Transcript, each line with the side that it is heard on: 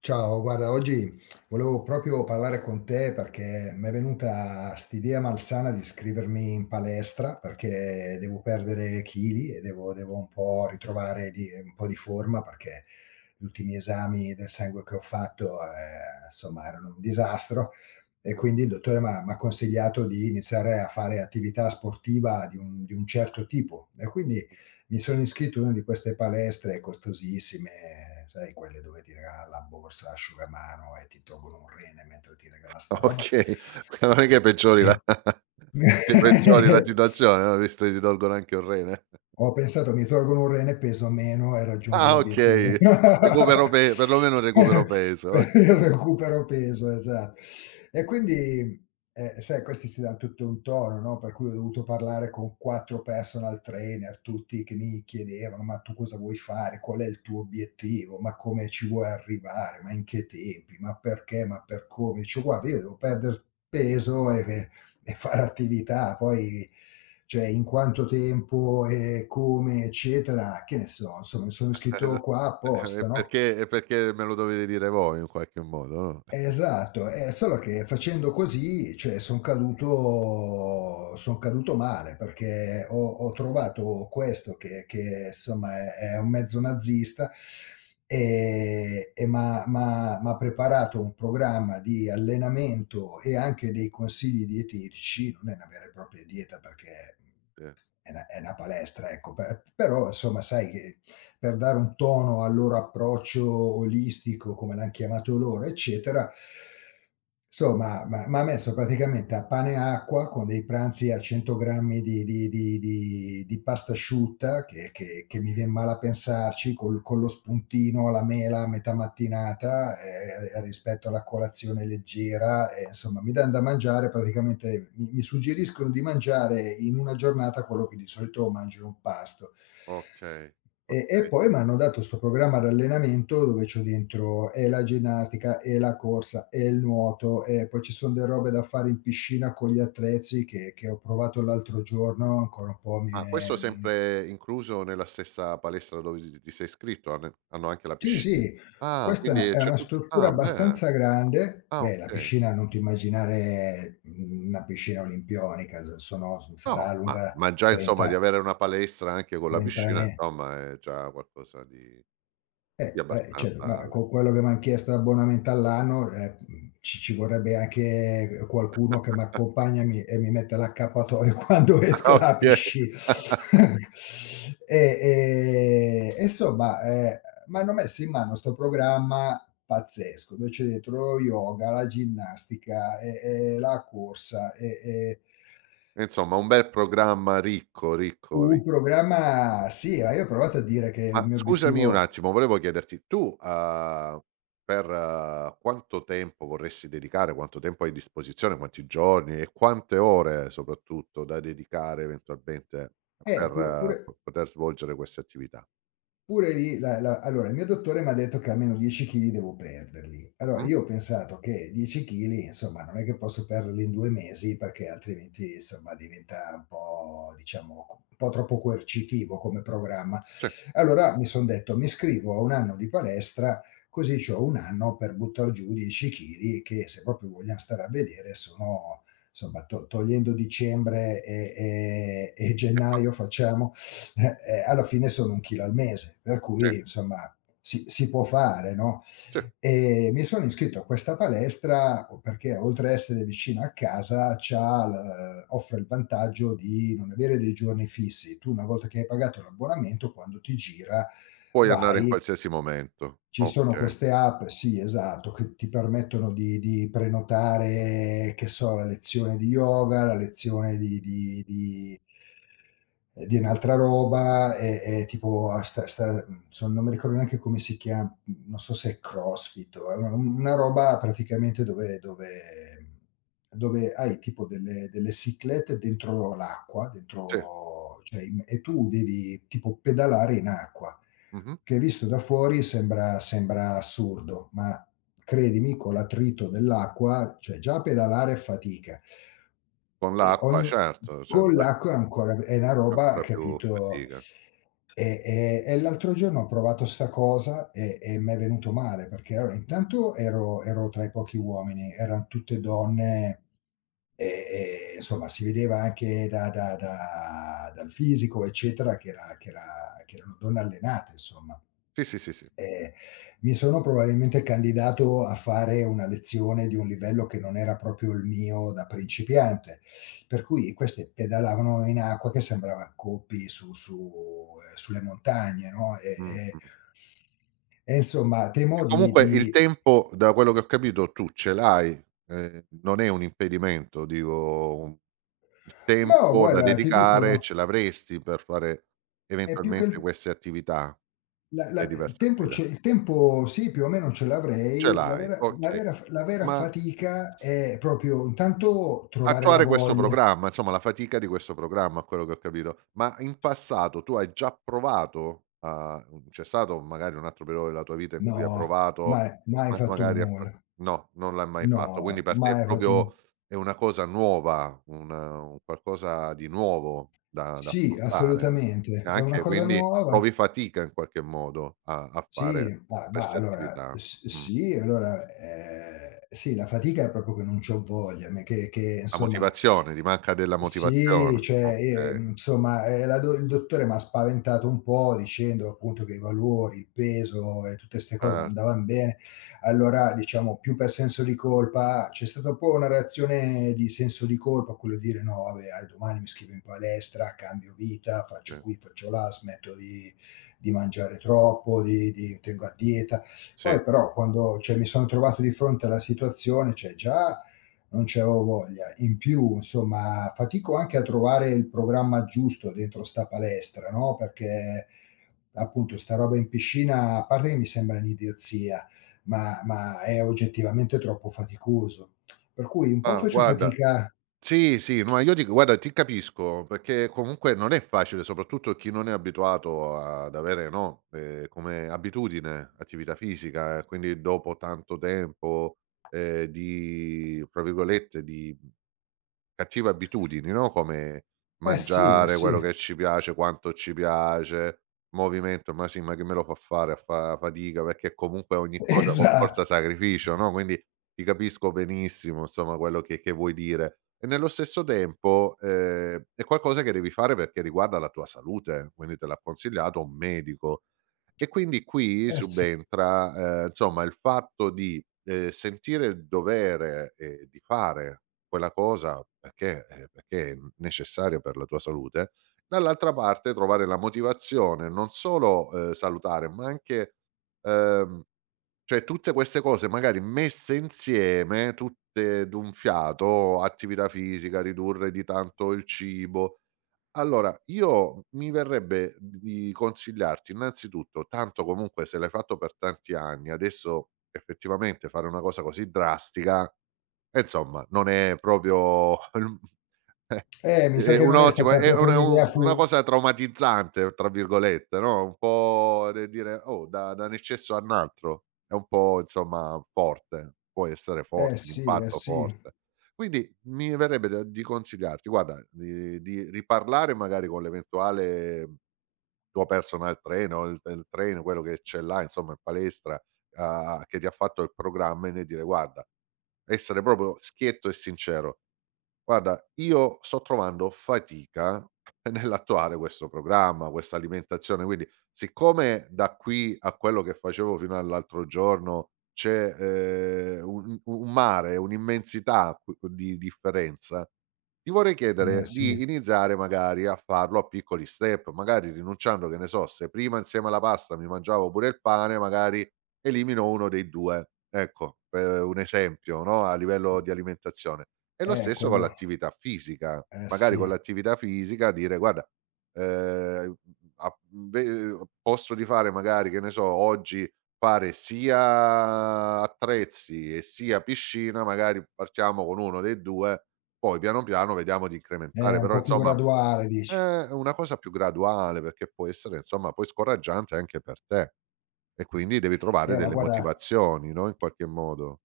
left: Ciao, guarda, oggi volevo proprio parlare con te perché m'è venuta st'idea malsana di iscrivermi in palestra perché devo perdere chili e devo un po' ritrovare di un po' di forma perché gli ultimi esami del sangue che ho fatto, insomma erano un disastro. E quindi il dottore m'ha consigliato di iniziare a fare attività sportiva di un certo tipo. E quindi mi sono iscritto a una di queste palestre costosissime, sai quelle dove ti regala la borsa, l'asciugamano e ti tolgono un rene mentre ti regala 'sta roba.
right: Okay, non è che peggiori
left: E
right: la che peggiori la situazione, no, visto che ti tolgono anche un rene.
left: ho pensato: "Mi tolgono un rene, peso meno e raggiungo
right: Ah,
left: l'obiettivo."
right: okay, recupero pe perlomeno recupero peso, o
left: Per il recupero peso, esatto. E quindi, sai, questi si dan tutto un tono, no, per cui ho dovuto parlare con 4 personal trainer, tutti che mi chiedevano: "Ma tu cosa vuoi fare? Qual è il tuo obiettivo? Ma come ci vuoi arrivare? Ma in che tempi? Ma perché? Ma per come?" Dice: "Guarda, io devo perder peso e fare attività, poi." Cioè in quanto tempo e come, eccetera, che ne so, insomma, mi sono iscritto
right: eh,
left: qua
right: è
left: apposta, no.
right: perché me lo dovete dire voi in qualche modo, no?
left: Esatto, solo che, facendo così, cioè son caduto male, perché ho trovato questo che insomma è un mezzo nazista. E m'ha preparato un programma di allenamento e anche dei consigli dietetici. Non è una vera e propria dieta perché,
right: Sì,
left: è 'na palestra, ecco, pe però insomma, sai, che per dare un tono al loro approccio olistico, come l'han chiamato loro, eccetera. Insomma, m'ha messo praticamente a pane e acqua con dei pranzi a 100 grammi di pasta asciutta che mi vien male a pensarci, col con lo spuntino, la mela a metà mattinata, rispetto alla colazione leggera, insomma mi dan da mangiare, praticamente mi suggeriscono di mangiare in una giornata quello che di solito mangio in un pasto.
right: okay,
left: E
right: okay.
left: poi m'hanno dato 'sto programma d'allenamento dove c'ho dentro e la ginnastica, e la corsa, e il nuoto, e poi ci son de robe da fare in piscina con gli attrezzi che ho provato l'altro giorno, ancora un po' mi
right: Ma questo
left: viene in...
right: sempre incluso nella stessa palestra dove ti sei iscritto? Hanno anche la
left: Sì,
right: pisci
left: sì,
right: ah,
left: questa
right: quindi
left: è
right: c'è
left: una
right: tutto
left: struttura
right: ah, beh,
left: abbastanza grande.
right: ah,
left: Beh, la
right: okay.
left: piscina, non ti immaginare, una piscina olimpionica, s sono s
right: No,
left: sarà
right: ma
left: lunga
right: ma già insomma
left: 30-
right: di avere una palestra anche con la
left: 30
right: piscina
left: me
right: insomma è già qualcosa di abbastanza
left: Certo, ma con quello che m'han chiesto abbonamento all'anno, ci vorrebbe anche qualcuno che m'accompagna e mi mette l'accappatoio quando esco
right: ah
left: dalla
right: okay.
left: pisci... E insomma, m'hanno messo in mano 'sto programma pazzesco, dove c'è dentro lo yoga, la ginnastica, e la corsa, e
right: Insomma un bel programma ricco, ricco, ri
left: un programma, sì, ma io ho provato a dire che il
right: ma
left: mio
right: scusami un
left: obiettivo...
right: attimo, volevo chiederti tu, per ah, quanto tempo vorresti dedicare, quanto tempo hai a disposizione, quanti giorni e quante ore soprattutto da dedicare eventualmente
left: eh,
right: per
left: pure
right: ah,
left: pure
right: po poter svolgere queste attività?
left: Pure lì, la la allora, il mio dottore m'ha detto che almeno 10 chili devo perderli. Allora
right: Mh-mh.
left: io ho pensato che 10 chili insomma non è che posso perderli in 2 mesi, perché altrimenti insomma diventa un po', diciamo, co un po' troppo coercitivo come programma.
right: Sì,
left: Allora mi son detto: "Mi iscrivo a 1 anno di palestra, così c'ho 1 anno per buttar giù 10 chili, che, se proprio vogliam stare a vedere, sono, insomma, to togliendo dicembre e gennaio facciamo, alla fine sono 1 chilo al mese, per
right: sì,
left: cui, insomma, si può fare, no."
right: sì.
left: Mi sono iscritto a questa palestra o perché, oltre a essere vicina a casa, c'ha l offre il vantaggio di non avere dei giorni fissi. Tu, una volta che hai pagato l'abbonamento, quando ti gira
right: Puoi andare in
left: vai.
right: qualsiasi momento,
left: Ci sono
right: okay.
left: queste app, sì, esatto, che ti permettono di prenotare, che so, la lezione di yoga, la lezione di di un'altra roba, e tipo a sta son non mi ricordo neanche come si chia non so se è CrossFit o è una roba, praticamente, dove mhmm, dove hai tipo delle ciclette dentro l'acqua,
right: Sì,
left: dentro, cioè, im e tu devi tipo pedalare in acqua,
right: mh-mh.
left: che visto da fuori sembra, sembra assurdo, ma credimi, con l'attrito dell'acqua, cioè, già pedalare è fatica.
right: Con
left: E
right: l'acqua,
left: ogni...
right: certo, cioè
left: Con l'acqua è ancora... È una roba,
right: ancora più
left: capito...
right: fatica.
left: E l'altro giorno ho provato 'sta cosa e m'è venuto male, perché allora intanto ero tra i pochi uomini, eran tutte donne, e insomma si vedeva anche da da da dal fisico, eccetera, Che erano donne allenate, insomma.
right: Sì, sì, sì, sì.
left: Ehm, Mi sono probabilmente candidato a fare una lezione di un livello che non era proprio il mio, da principiante, per cui queste pedalavano in acqua che sembrava Gopi su su sulle montagne, no, e
right: Mh,
left: e
right: mh.
left: e insomma
right: E
left: temo di
right: comunque il
left: di
right: tempo, da quello che ho capito, tu ce l'hai, non è un impedimento, dico un il
left: No,
right: tempo da
left: guarda, ti dico
right: dedicare ce
left: no,
right: l'avresti per fare
left: è più che
right: eventualmente
left: il...
right: queste attività,
left: la
right: le
left: la
right: diverse
left: il tempo c'è,
right: attività.
left: il tempo, sì, più o meno ce
right: Ce
left: l'avrei, la
right: l'hai,
left: vera la
right: okay.
left: vera f la vera
right: Ma
left: fatica è proprio intanto trovare la
right: attuare questo
left: voglia.
right: programma, insomma la fatica di questo programma a quello che ho capito. Ma in passato tu hai già provato a c'è stato magari un altro periodo della tua vita in cui hai
left: No,
right: provato
left: mai mai
right: ma
left: fatto
right: magari a far
left: nulla.
right: no, non l'hai mai
left: No,
right: fatto, quindi per te è
left: mai fatto nu
right: proprio è una cosa nuova, un qualcosa di nuovo da da
left: sì,
right: affrontare.
left: assolutamente.
right: E
left: È una
right: anche
left: cosa
right: quindi
left: nuova.
right: provi fatica in qualche modo a a
left: Sì,
right: fare
left: ma
right: queste
left: allora,
right: attività.
left: s
right: Mh.
left: sì, allora, sì, la fatica è proprio che non c'ho voglia, me che
right: La
left: insomma...
right: motivazione, ti manca della
left: Sì,
right: motivazione.
left: cioè,
right: Okay,
left: insomma, la do il dottore m'ha spaventato un po', dicendo appunto che i valori, il peso e tutte 'ste cose
right: certo.
left: andavan bene. Allora, diciamo, più per senso di colpa, c'è stata un po' una reazione di senso di colpa, quello di dire: "No, vabbè, dai, domani mi iscrivo in palestra, cambio vita, faccio
right: Sì.
left: qui, faccio là, smetto di..." Di mangiare troppo, di tengo a dieta.
right: Sì.
left: Poi però, quando, cioè, mi sono trovato di fronte alla situazione, cioè già non c'avevo voglia, in più insomma fatico anche a trovare il programma giusto dentro 'sta palestra, no, perché appunto 'sta roba in piscina, a parte che mi sembra un'idiozia, ma è oggettivamente troppo faticoso. Per cui un po'
right: Ah,
left: faccio
right: guarda
left: fatica...
right: sì, sì, no, ma io dico guarda ti capisco, perché comunque non è facile, soprattutto chi non è abituato ad avere, no, come abitudine attività fisica e quindi dopo tanto tempo, di fra virgolette, di cattive abitudini, no, come
left: Eh, sì, eh,
right: mangiare
left: sì,
right: quello che ci piace, quanto ci piace, movimento, ma sì, ma chi me lo fa fare a fa fatica, perché comunque ogni cosa comporta
left: esatto,
right: sacrificio, no, quindi ti capisco benissimo insomma quello che vuoi dire. E nello stesso tempo, è qualcosa che devi fare perché riguarda la tua salute, quindi te l'ha consigliato un medico. E quindi qui
left: eh, sì.
right: subentra, insomma il fatto di, sentire il dovere, di fare quella cosa perché perché è necessario per la tua salute, dall'altra parte trovare la motivazione non solo, salutare, ma anche ehm, cioè tutte queste cose magari messe insieme, tutte d'un fiato, attività fisica, ridurre di tanto il cibo. Allora io mi verrebbe di consigliarti innanzitutto, tanto comunque se l'hai fatto per tanti anni, adesso effettivamente fare una cosa così drastica e insomma, non è proprio eh,
left: Mi sa
right: è
left: che
right: un
left: non è
right: ottimo
left: stata proprio
right: è un
left: un'idea
right: una
left: fu
right: cosa "traumatizzante" tra virgolette, no, un po' de dire: "Oh, da da un eccesso a un altro." È un po' insomma forte, può essere
left: Eh,
right: forte,
left: sì, eh,
right: l'impatto
left: sì,
right: forte. Quindi mi verrebbe da di consigliarti, guarda, di riparlare magari con l'eventuale tuo personal trainer o il trainer, quello che ce l'ha insomma in palestra, a che ti ha fatto il programma e ne dire: "Guarda" essere proprio schietto e sincero. Guarda, io sto trovando fatica nell'attuare questo programma, questa alimentazione, quindi siccome da qui a quello che facevo fino all'altro giorno c'è, un mare, un'immensità qu di differenza, ti vorrei
left: eh,
right: chiedere
left: sì.
right: di iniziare magari a farlo a piccoli step, magari rinunciando, che ne so, se prima insieme alla pasta mi mangiavo pure il pane, magari elimino uno dei 2. Ecco, per un esempio, no, a livello di alimentazione. E lo
left: Eh,
right: stesso con
left: quello.
right: l'attività fisica.
left: Eh,
right: Magari con
left: sì.
right: l'attività fisica dire: "Guarda, ehm, a ve posto di fare magari, che ne so, oggi fare sia attrezzi e sia piscina, magari partiamo con uno dei 2, poi piano piano vediamo di incrementare."
left: Un
right: Però
left: po' più
right: insomma
left: graduale, dici.
right: una cosa più graduale, perché può essere insomma poi scoraggiante anche per te e quindi devi trovare
left: Ma
right: delle
left: guarda,
right: motivazioni, no, in qualche modo.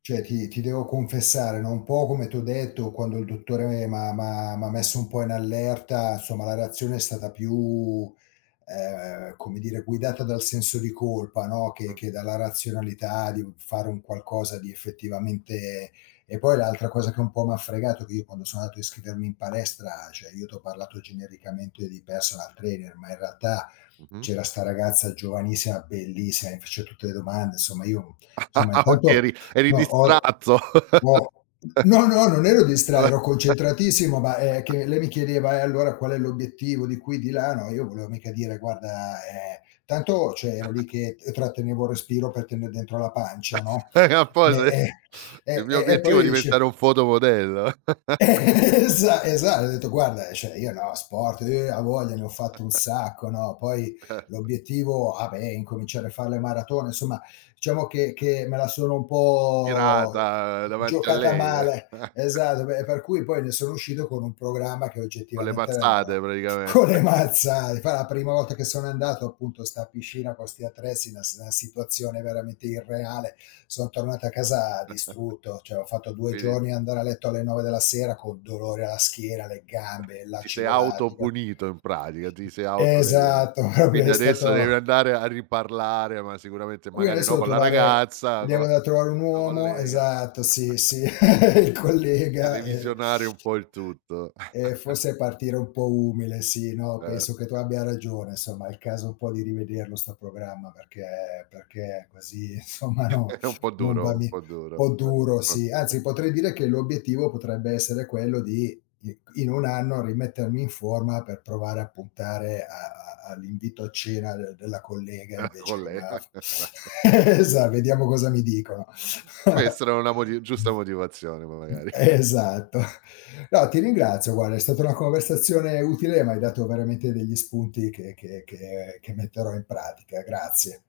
left: cioè ti devo confessare, no, un po' come t'ho detto, quando il dottore m'ha messo un po' in allerta, insomma la reazione è stata più, come dire, guidata dal senso di colpa, no, che
right: Mh,
left: che dalla razionalità di fare un qualcosa di effettivamente... E poi l'altra cosa che un po' m'ha fregato: che io, quando sono andato a iscrivermi in palestra, cioè, io t'ho parlato genericamente di personal trainer, ma in realtà
right: mh-mh.
left: c'era 'sta ragazza giovanissima, bellissima, mi faceva tutte le domande, insomma, io... Insomma,
right: Ah, okay,
left: intanto...
right: eri eri
left: No, ho
right: distratto.
left: ho no, no, non ero distrai, ero concentratissimo, ma, che lei mi chiedeva: "E allora qual è l'obiettivo di qui, di là?" No, io volevo mica dire: "Guarda, tanto, cioè, ero lì che t trattenevo il respiro per tenere dentro la pancia, no, e
right: Apposta il
left: e
right: mio
left: e e
right: obiettivo è
left: poi dice...
right: diventare un fotomodello.
left: Esatto, ho detto: "Guarda, cioè, io, no, sport, a voglia, ne ho fatto un sacco, no." Poi l'obiettivo, ah, beh, è incominciare a fare le maratone, insomma, diciamo che me la sono un po'
right: Tirata davanti a
left: giocata
right: lei,
left: male. Esatto, beh, per cui poi ne sono uscito con un programma che
right: con le
left: oggettivamente era una
right: mazzate
left: ro
right: praticamente.
left: con le mazzate. Poi la prima volta che sono andato, appunto, a 'sta piscina con 'sti attrezzi, una... s una situazione veramente irreale, sono tornato a casa distrutto, cioè ho fatto 2
right: Quindi
left: giorni ad andare a letto alle 9 della sera con dolore alla schiena, alle gambe,
right: ti sei
left: l'acido lattico.
right: autopunito in pratica, ti sei autolesionato.
left: Esatto, proprio
right: Quindi
left: è
right: adesso devi
left: stato...
right: andare a riparlare, ma sicuramente
left: Qui
right: magari
left: adesso
right: no con la ragazza,
left: devo
right: co
left: andare a trovare un
right: col tuo
left: uomo,
right: collega
left: esatto, sì, sì, il
right: e
left: collega,
right: revisionare un po' il tutto.
left: Forse partire un po' umile, sì, no,
right: Eh,
left: penso che tu abbia ragione, insomma, è il caso un po' di rivederlo 'sto programma, perché così insomma, no,
right: è
left: non va,
right: un
left: mi un
right: po' duro,
left: po' duro, sì.
right: affrontare
left: Anzi, potrei dire che l'obiettivo potrebbe essere quello di i in 1 anno rimettermi in forma per provare a puntare a a all'invito a cena de della collega, invece
right: con
left: che
right: lei.
left: m'ha f esa vediamo cosa mi dicono.
right: Può essere una moti giusta motivazione, ma magari.
left: Esatto. No, ti ringrazio, guarda, è stata una conversazione utile, m'hai dato veramente degli spunti che metterò in pratica. Grazie.